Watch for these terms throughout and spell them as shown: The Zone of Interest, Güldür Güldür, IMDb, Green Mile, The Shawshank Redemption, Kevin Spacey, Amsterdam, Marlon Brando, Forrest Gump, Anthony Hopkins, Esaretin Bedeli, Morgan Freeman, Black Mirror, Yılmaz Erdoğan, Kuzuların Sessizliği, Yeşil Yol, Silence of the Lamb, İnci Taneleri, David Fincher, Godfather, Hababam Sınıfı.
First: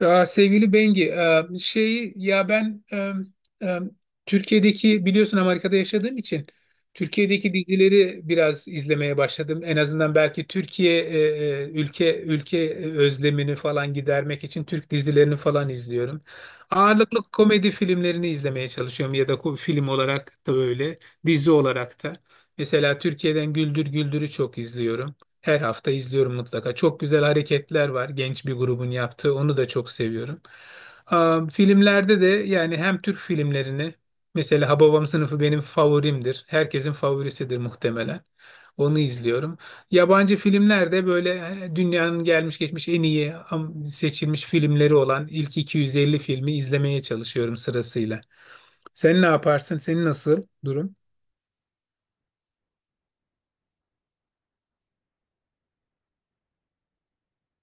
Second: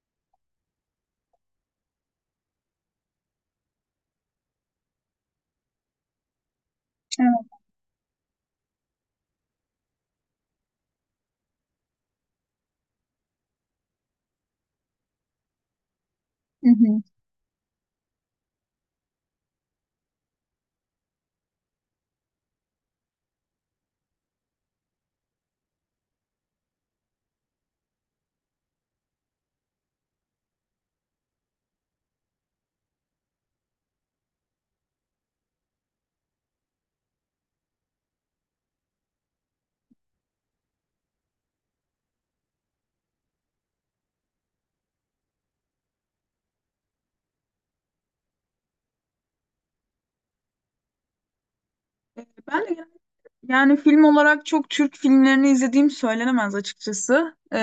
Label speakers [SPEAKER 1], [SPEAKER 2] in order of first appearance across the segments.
[SPEAKER 1] Aa, sevgili Bengi, e, Türkiye'deki biliyorsun Amerika'da yaşadığım için
[SPEAKER 2] Evet.
[SPEAKER 1] Türkiye'deki dizileri biraz izlemeye başladım. En azından belki Türkiye ülke özlemini falan gidermek için Türk dizilerini falan izliyorum.
[SPEAKER 2] Hı hı.
[SPEAKER 1] Ağırlıklı komedi filmlerini izlemeye çalışıyorum ya da film olarak da öyle, dizi olarak da. Mesela Türkiye'den Güldür Güldür'ü çok izliyorum. Her hafta izliyorum mutlaka. Çok güzel hareketler var genç bir grubun yaptığı. Onu da çok seviyorum. Aa, filmlerde de yani hem Türk filmlerini mesela Hababam Sınıfı benim favorimdir. Herkesin favorisidir muhtemelen. Onu izliyorum. Yabancı filmlerde böyle dünyanın gelmiş geçmiş en iyi seçilmiş filmleri olan ilk 250 filmi izlemeye çalışıyorum sırasıyla. Sen ne yaparsın? Senin nasıl durum?
[SPEAKER 2] Ben de yani film olarak çok Türk filmlerini izlediğim söylenemez açıkçası.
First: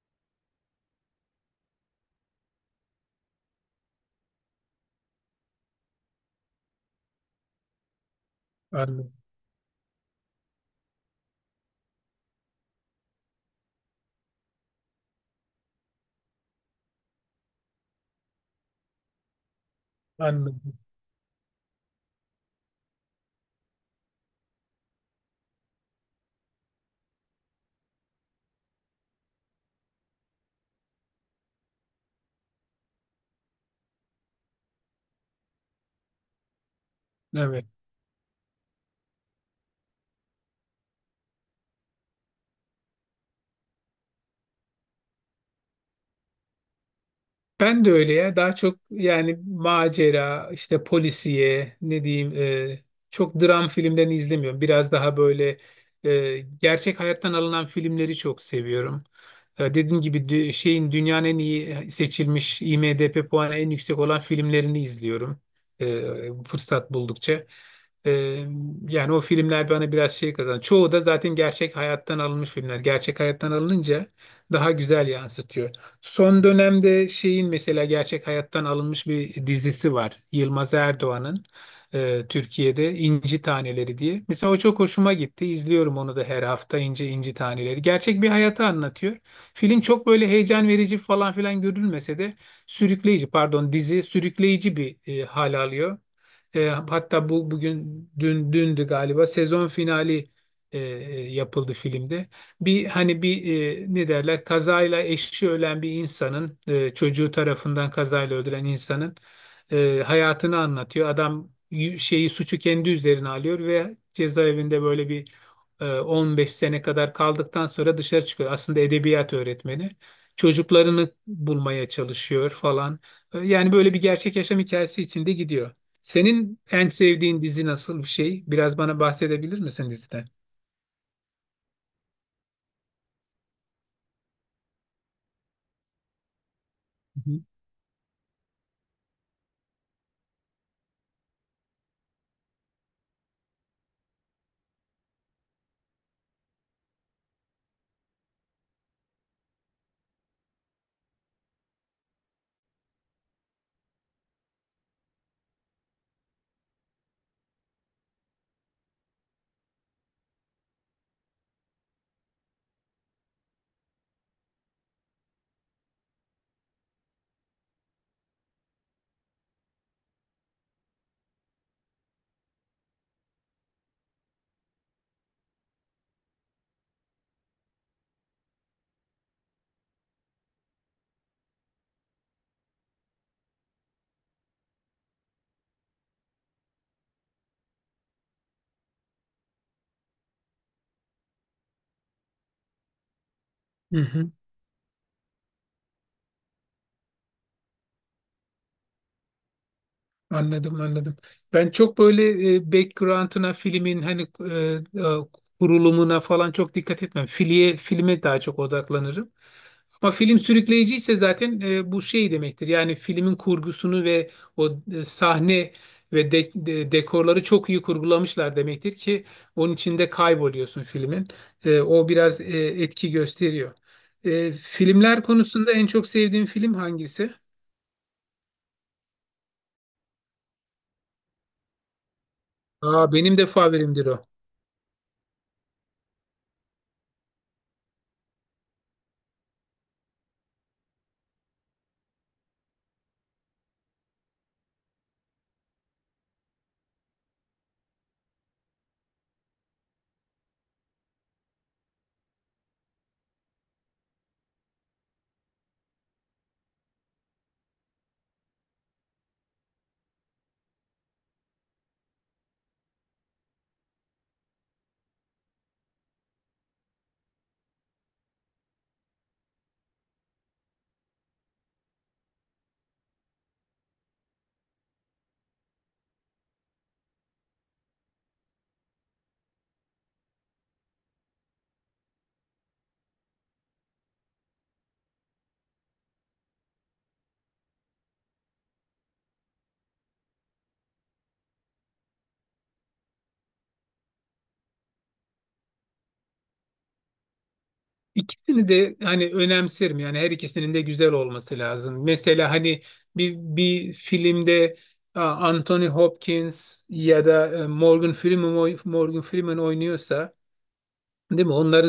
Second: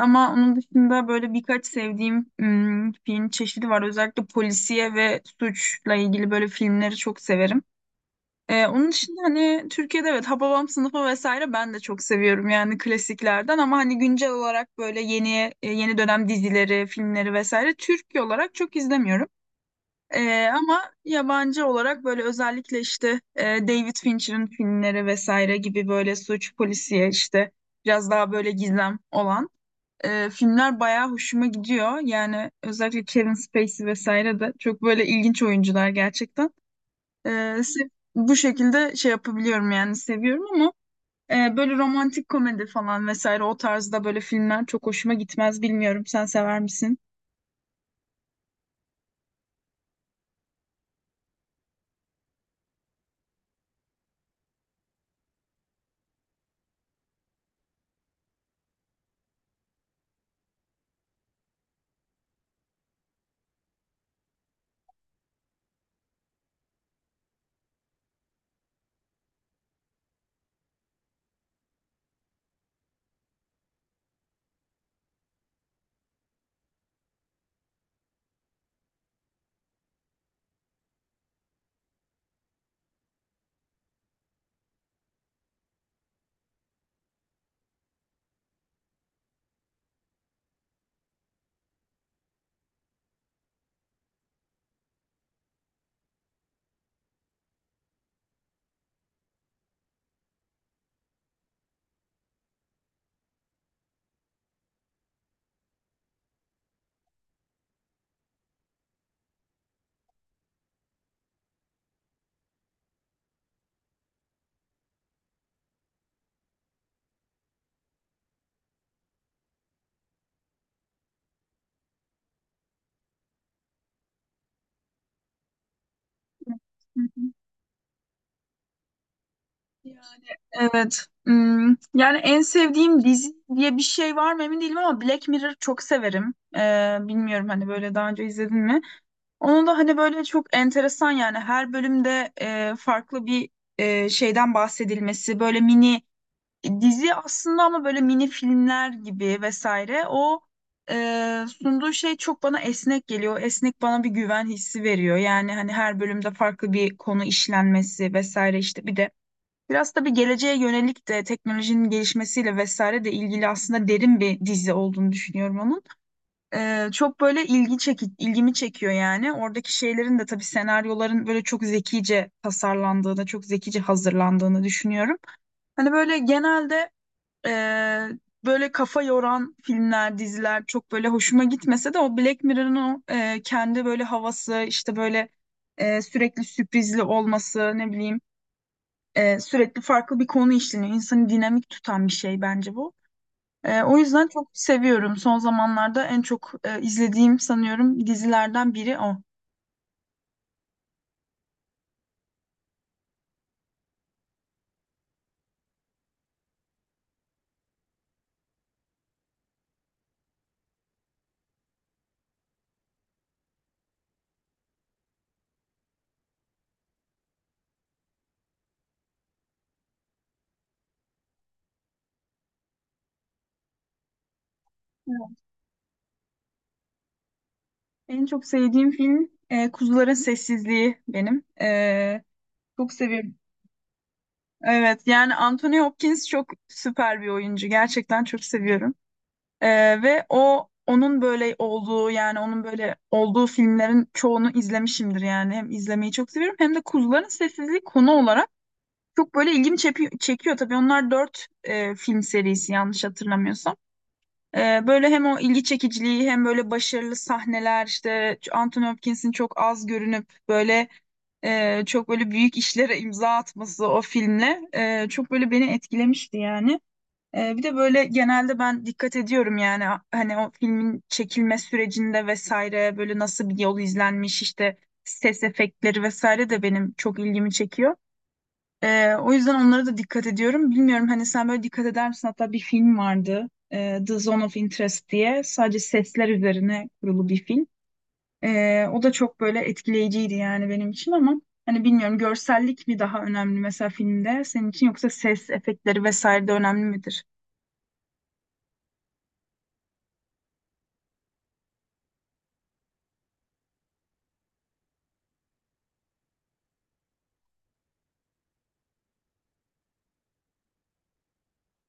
[SPEAKER 2] Ama onun dışında böyle birkaç sevdiğim film çeşidi var. Özellikle polisiye ve suçla ilgili böyle filmleri çok severim. Onun
[SPEAKER 1] Anladım.
[SPEAKER 2] dışında hani Türkiye'de, evet, Hababam Sınıfı vesaire ben de çok seviyorum yani klasiklerden, ama hani güncel olarak böyle yeni yeni dönem dizileri, filmleri vesaire Türkiye olarak çok izlemiyorum.
[SPEAKER 1] Anladım.
[SPEAKER 2] Ama yabancı olarak böyle özellikle işte David Fincher'ın filmleri vesaire gibi böyle suç, polisiye, işte biraz daha böyle gizem olan filmler bayağı hoşuma gidiyor. Yani özellikle Kevin Spacey vesaire de çok böyle ilginç oyuncular gerçekten. Ee,
[SPEAKER 1] Evet.
[SPEAKER 2] Bu şekilde şey yapabiliyorum yani, seviyorum, ama böyle romantik komedi falan vesaire o tarzda böyle filmler çok hoşuma gitmez. Bilmiyorum, sen sever misin?
[SPEAKER 1] Ben de öyle ya. Daha çok yani macera, işte polisiye, ne diyeyim, e, çok dram filmlerini izlemiyorum. Biraz daha böyle gerçek hayattan alınan filmleri çok seviyorum. Dediğim gibi şeyin dünyanın en iyi seçilmiş IMDb puanı en yüksek olan filmlerini izliyorum. Fırsat buldukça. E, Yani o filmler bana biraz şey kazan. Çoğu da zaten gerçek hayattan alınmış filmler. Gerçek hayattan alınınca daha güzel yansıtıyor. Son dönemde şeyin mesela gerçek hayattan alınmış bir dizisi var. Yılmaz Erdoğan'ın Türkiye'de İnci Taneleri diye. Mesela o çok hoşuma gitti. İzliyorum onu da her hafta İnci Taneleri. Gerçek bir hayatı anlatıyor. Film çok böyle heyecan verici falan filan görülmese de sürükleyici, pardon, dizi sürükleyici bir hal alıyor. Hatta bugün dündü galiba sezon finali yapıldı filmde. Hani bir ne derler, kazayla eşi ölen bir insanın çocuğu tarafından kazayla öldüren insanın hayatını anlatıyor. Adam şeyi, suçu kendi üzerine alıyor ve cezaevinde böyle 15 sene kadar kaldıktan sonra dışarı çıkıyor. Aslında edebiyat öğretmeni. Çocuklarını bulmaya çalışıyor falan. Yani böyle bir gerçek yaşam hikayesi içinde gidiyor. Senin en
[SPEAKER 2] Hı hı.
[SPEAKER 1] sevdiğin dizi nasıl bir şey? Biraz bana bahsedebilir misin
[SPEAKER 2] Yani
[SPEAKER 1] diziden?
[SPEAKER 2] evet. Yani en sevdiğim dizi diye bir şey var mı emin değilim, ama Black Mirror çok severim.
[SPEAKER 1] Hı hı.
[SPEAKER 2] Bilmiyorum, hani böyle daha önce izledin mi? Onun da hani böyle çok enteresan yani, her bölümde farklı bir şeyden bahsedilmesi, böyle mini dizi aslında, ama böyle mini filmler gibi vesaire. O sunduğu şey çok bana esnek geliyor. Esnek bana bir güven hissi veriyor. Yani hani her bölümde farklı bir konu işlenmesi vesaire, işte bir de biraz tabii geleceğe yönelik de teknolojinin gelişmesiyle vesaire de ilgili, aslında derin bir dizi olduğunu düşünüyorum onun. Çok böyle ilgimi çekiyor yani. Oradaki şeylerin de tabii, senaryoların böyle çok zekice tasarlandığını, çok zekice hazırlandığını düşünüyorum. Hani böyle genelde e, böyle kafa yoran filmler, diziler çok böyle hoşuma gitmese de o Black Mirror'ın o kendi böyle havası, işte böyle sürekli sürprizli olması, ne bileyim, sürekli farklı bir konu işleniyor. İnsanı dinamik tutan bir şey bence bu.
[SPEAKER 1] Hı
[SPEAKER 2] O yüzden
[SPEAKER 1] hı.
[SPEAKER 2] çok seviyorum. Son zamanlarda en çok izlediğim sanıyorum dizilerden biri o.
[SPEAKER 1] Anladım, anladım. Ben çok böyle background'una filmin hani e, kurulumuna falan çok dikkat etmem. Filiye, filme daha çok odaklanırım. Ama film sürükleyiciyse zaten bu şey demektir. Yani filmin kurgusunu ve o sahne ve dekorları çok iyi kurgulamışlar demektir ki onun içinde kayboluyorsun filmin. O biraz etki gösteriyor. Filmler
[SPEAKER 2] Evet.
[SPEAKER 1] konusunda en çok sevdiğim film hangisi?
[SPEAKER 2] En çok sevdiğim film Kuzuların Sessizliği benim. Çok
[SPEAKER 1] Aa,
[SPEAKER 2] seviyorum.
[SPEAKER 1] benim de favorimdir o.
[SPEAKER 2] Evet yani Anthony Hopkins çok süper bir oyuncu. Gerçekten çok seviyorum. Ve o onun böyle olduğu yani onun böyle olduğu filmlerin çoğunu izlemişimdir yani. Hem izlemeyi çok seviyorum, hem de Kuzuların Sessizliği konu olarak çok böyle ilgimi çekiyor tabii. Onlar dört film serisi yanlış hatırlamıyorsam. Böyle hem o ilgi çekiciliği, hem böyle başarılı sahneler, işte Anthony Hopkins'in çok az görünüp böyle çok böyle büyük işlere imza atması, o filmle çok böyle beni etkilemişti yani. Bir de böyle genelde ben dikkat ediyorum yani, hani o filmin çekilme sürecinde vesaire böyle nasıl bir yol izlenmiş, işte ses efektleri vesaire de benim çok ilgimi çekiyor. O yüzden onlara da dikkat ediyorum. Bilmiyorum, hani sen böyle dikkat eder misin? Hatta bir film vardı, The Zone of Interest diye. Sadece sesler üzerine kurulu bir film. O da çok böyle etkileyiciydi yani benim için, ama hani bilmiyorum, görsellik mi daha önemli mesela filmde senin için, yoksa ses efektleri vesaire de önemli midir?
[SPEAKER 1] İkisini de hani önemserim, yani her ikisinin de güzel olması lazım. Mesela hani bir filmde a, Anthony Hopkins ya da Morgan Freeman Morgan Freeman oynuyorsa, değil mi? Onların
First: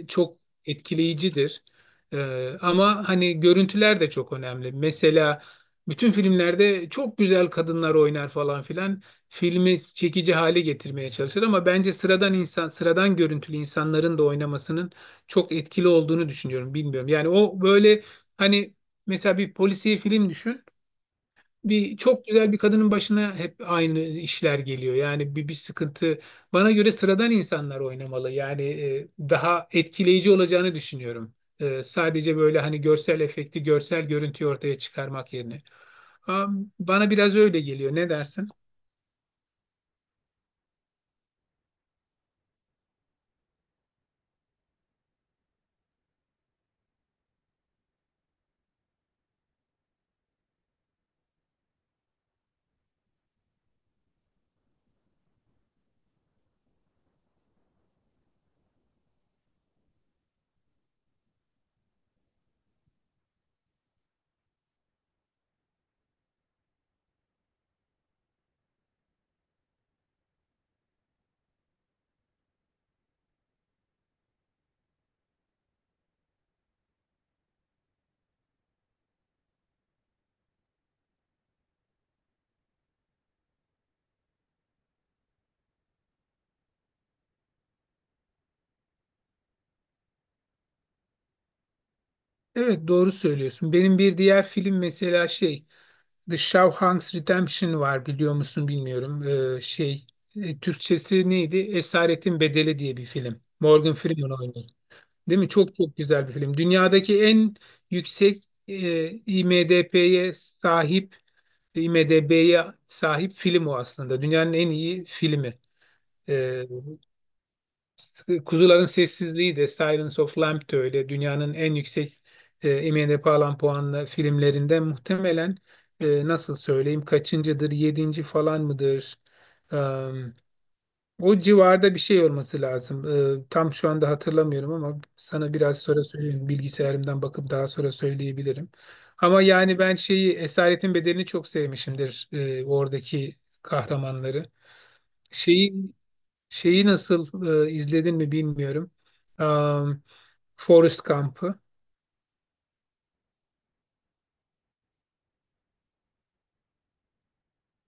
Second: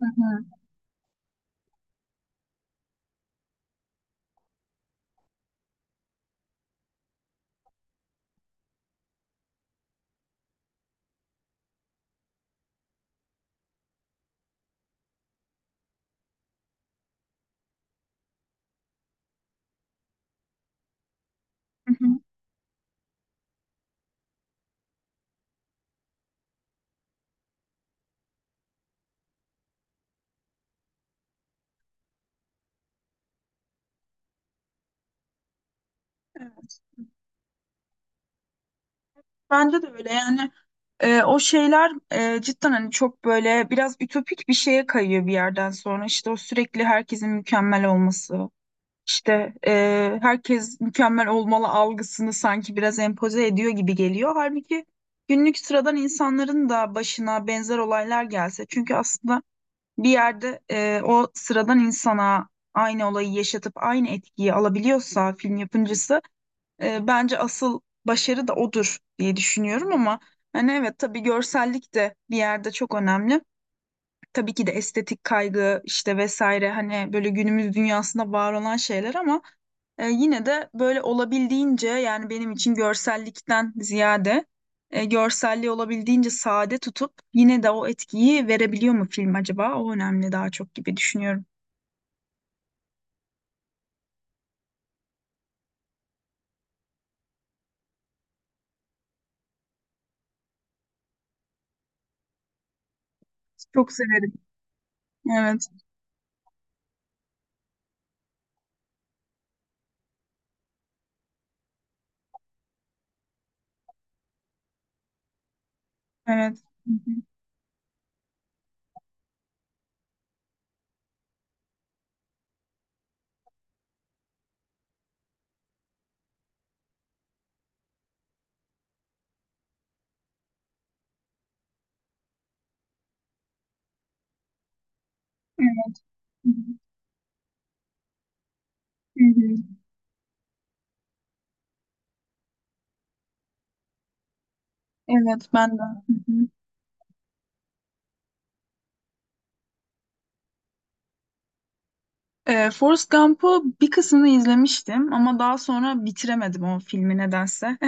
[SPEAKER 2] Hı
[SPEAKER 1] çok
[SPEAKER 2] hı.
[SPEAKER 1] etkileyicidir. Ama hani görüntüler de çok önemli. Mesela bütün filmlerde çok güzel kadınlar oynar falan filan. Filmi çekici hale getirmeye çalışır ama bence sıradan insan, sıradan görüntülü insanların da oynamasının çok etkili olduğunu düşünüyorum. Bilmiyorum. Yani o böyle hani mesela bir polisiye film düşün,
[SPEAKER 2] Hı
[SPEAKER 1] bir
[SPEAKER 2] hı.
[SPEAKER 1] çok güzel bir kadının başına hep aynı işler geliyor. Yani bir sıkıntı. Bana göre sıradan insanlar oynamalı. Yani daha etkileyici olacağını düşünüyorum. Sadece böyle hani görsel efekti, görsel görüntüyü ortaya çıkarmak yerine.
[SPEAKER 2] Evet,
[SPEAKER 1] Bana biraz öyle geliyor. Ne dersin?
[SPEAKER 2] bence de öyle yani. O şeyler cidden hani çok böyle biraz ütopik bir şeye kayıyor bir yerden sonra, işte o sürekli herkesin mükemmel olması, işte herkes mükemmel olmalı algısını sanki biraz empoze ediyor gibi geliyor. Halbuki günlük sıradan insanların da başına benzer olaylar gelse, çünkü aslında bir yerde o sıradan insana aynı olayı yaşatıp aynı etkiyi alabiliyorsa film yapımcısı, bence asıl başarı da odur diye düşünüyorum, ama hani evet, tabii, görsellik de bir yerde çok önemli. Tabii ki de estetik kaygı işte vesaire, hani böyle günümüz dünyasında var olan şeyler, ama yine de böyle olabildiğince, yani benim için görsellikten ziyade görselliği olabildiğince sade tutup yine de o etkiyi verebiliyor mu film acaba? O önemli daha çok gibi düşünüyorum.
[SPEAKER 1] Evet, doğru söylüyorsun. Benim bir diğer film mesela şey The Shawshank Redemption var, biliyor musun bilmiyorum. Ee, şey Türkçesi neydi? Esaretin Bedeli diye bir film.
[SPEAKER 2] Çok
[SPEAKER 1] Morgan Freeman
[SPEAKER 2] severim.
[SPEAKER 1] oynuyor. Değil mi?
[SPEAKER 2] Evet,
[SPEAKER 1] Çok çok güzel bir film. Dünyadaki en yüksek e, IMDb'ye sahip, IMDb'ye sahip film o aslında. Dünyanın en iyi filmi.
[SPEAKER 2] evet.
[SPEAKER 1] E,
[SPEAKER 2] Hı hı.
[SPEAKER 1] Kuzuların Sessizliği de Silence of Lamb de öyle. Dünyanın en yüksek IMDb alan puanlı filmlerinden muhtemelen nasıl söyleyeyim, kaçıncıdır? Yedinci falan mıdır? O civarda bir şey olması lazım. Tam şu anda hatırlamıyorum ama sana biraz
[SPEAKER 2] Evet.
[SPEAKER 1] sonra
[SPEAKER 2] Hı
[SPEAKER 1] söyleyeyim.
[SPEAKER 2] hı.
[SPEAKER 1] Bilgisayarımdan bakıp daha sonra söyleyebilirim.
[SPEAKER 2] Hı
[SPEAKER 1] Ama
[SPEAKER 2] hı.
[SPEAKER 1] yani ben şeyi Esaretin Bedeli'ni çok sevmişimdir. Oradaki kahramanları.
[SPEAKER 2] Evet
[SPEAKER 1] Şeyi
[SPEAKER 2] ben de. Hı hı.
[SPEAKER 1] şeyi nasıl izledin mi bilmiyorum. Um, Forrest Gump'ı.
[SPEAKER 2] Forrest Gump'u bir kısmını izlemiştim, ama daha sonra bitiremedim o filmi nedense.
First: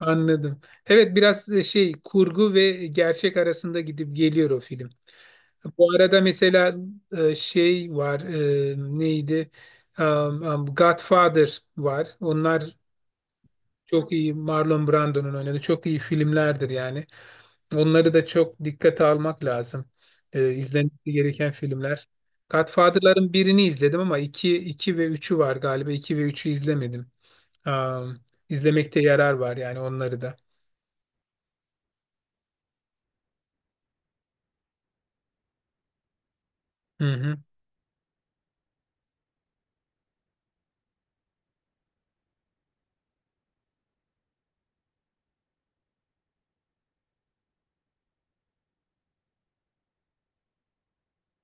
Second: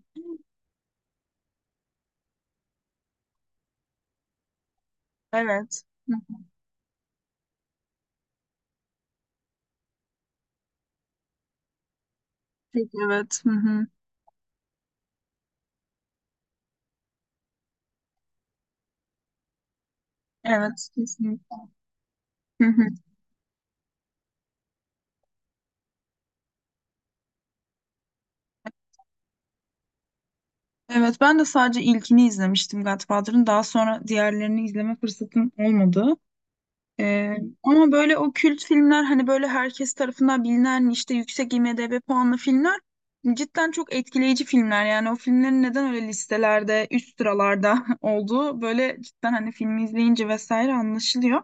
[SPEAKER 1] Anladım. Evet, biraz şey, kurgu ve gerçek arasında gidip geliyor o film.
[SPEAKER 2] Evet.
[SPEAKER 1] Bu
[SPEAKER 2] Hı
[SPEAKER 1] arada
[SPEAKER 2] hı.
[SPEAKER 1] mesela şey var, neydi? Godfather var. Onlar
[SPEAKER 2] Peki, evet. Hı hı.
[SPEAKER 1] çok iyi, Marlon Brando'nun oynadığı çok iyi filmlerdir yani. Onları da çok dikkate almak lazım.
[SPEAKER 2] Evet,
[SPEAKER 1] İzlenmesi gereken
[SPEAKER 2] kesinlikle.
[SPEAKER 1] filmler.
[SPEAKER 2] Hı hı.
[SPEAKER 1] Godfather'ların birini izledim ama iki ve üçü var galiba. İki ve üçü izlemedim. Um, izlemekte yarar var yani onları da.
[SPEAKER 2] Evet, ben de sadece ilkini izlemiştim Godfather'ın. Daha sonra diğerlerini izleme fırsatım olmadı.
[SPEAKER 1] Hı
[SPEAKER 2] Ee,
[SPEAKER 1] hı,
[SPEAKER 2] Ama böyle o kült filmler, hani böyle herkes tarafından bilinen, işte yüksek IMDb puanlı filmler cidden çok etkileyici filmler. Yani o filmlerin neden öyle listelerde üst sıralarda olduğu böyle cidden, hani, filmi izleyince vesaire anlaşılıyor.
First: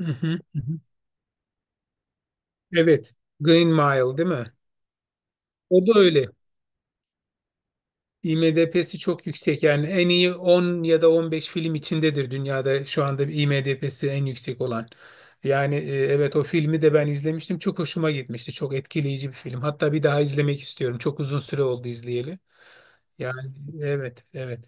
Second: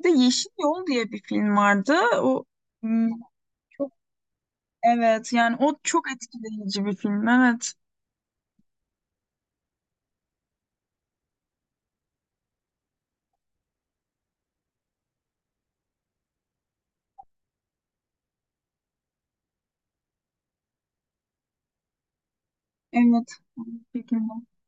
[SPEAKER 2] Bir
[SPEAKER 1] hı
[SPEAKER 2] de
[SPEAKER 1] hı,
[SPEAKER 2] Yeşil
[SPEAKER 1] hı hı.
[SPEAKER 2] Yol diye bir film vardı. O hmm,
[SPEAKER 1] Evet. Green
[SPEAKER 2] çok,
[SPEAKER 1] Mile, değil mi?
[SPEAKER 2] evet, yani o
[SPEAKER 1] O da
[SPEAKER 2] çok
[SPEAKER 1] öyle.
[SPEAKER 2] etkileyici bir film. Evet.
[SPEAKER 1] IMDb'si çok yüksek, yani en iyi 10 ya da 15 film içindedir dünyada şu anda IMDb'si en yüksek olan. Yani evet, o filmi de ben izlemiştim, çok hoşuma gitmişti, çok etkileyici bir film, hatta bir daha izlemek istiyorum, çok uzun süre oldu izleyeli.
[SPEAKER 2] Evet.
[SPEAKER 1] Yani
[SPEAKER 2] Şekilde.
[SPEAKER 1] evet, evet.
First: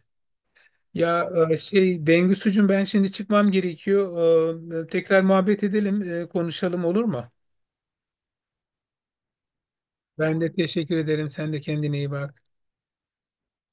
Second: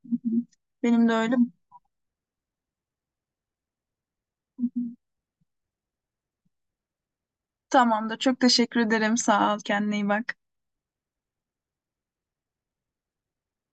[SPEAKER 2] Benim de
[SPEAKER 1] Ya
[SPEAKER 2] öyle.
[SPEAKER 1] e, şey, Bengüsucuğum, ben şimdi çıkmam gerekiyor. Tekrar muhabbet edelim, konuşalım, olur mu?
[SPEAKER 2] Tamam da çok teşekkür ederim. Sağ ol. Kendine iyi bak.
[SPEAKER 1] Ben de teşekkür ederim, sen de kendine iyi bak.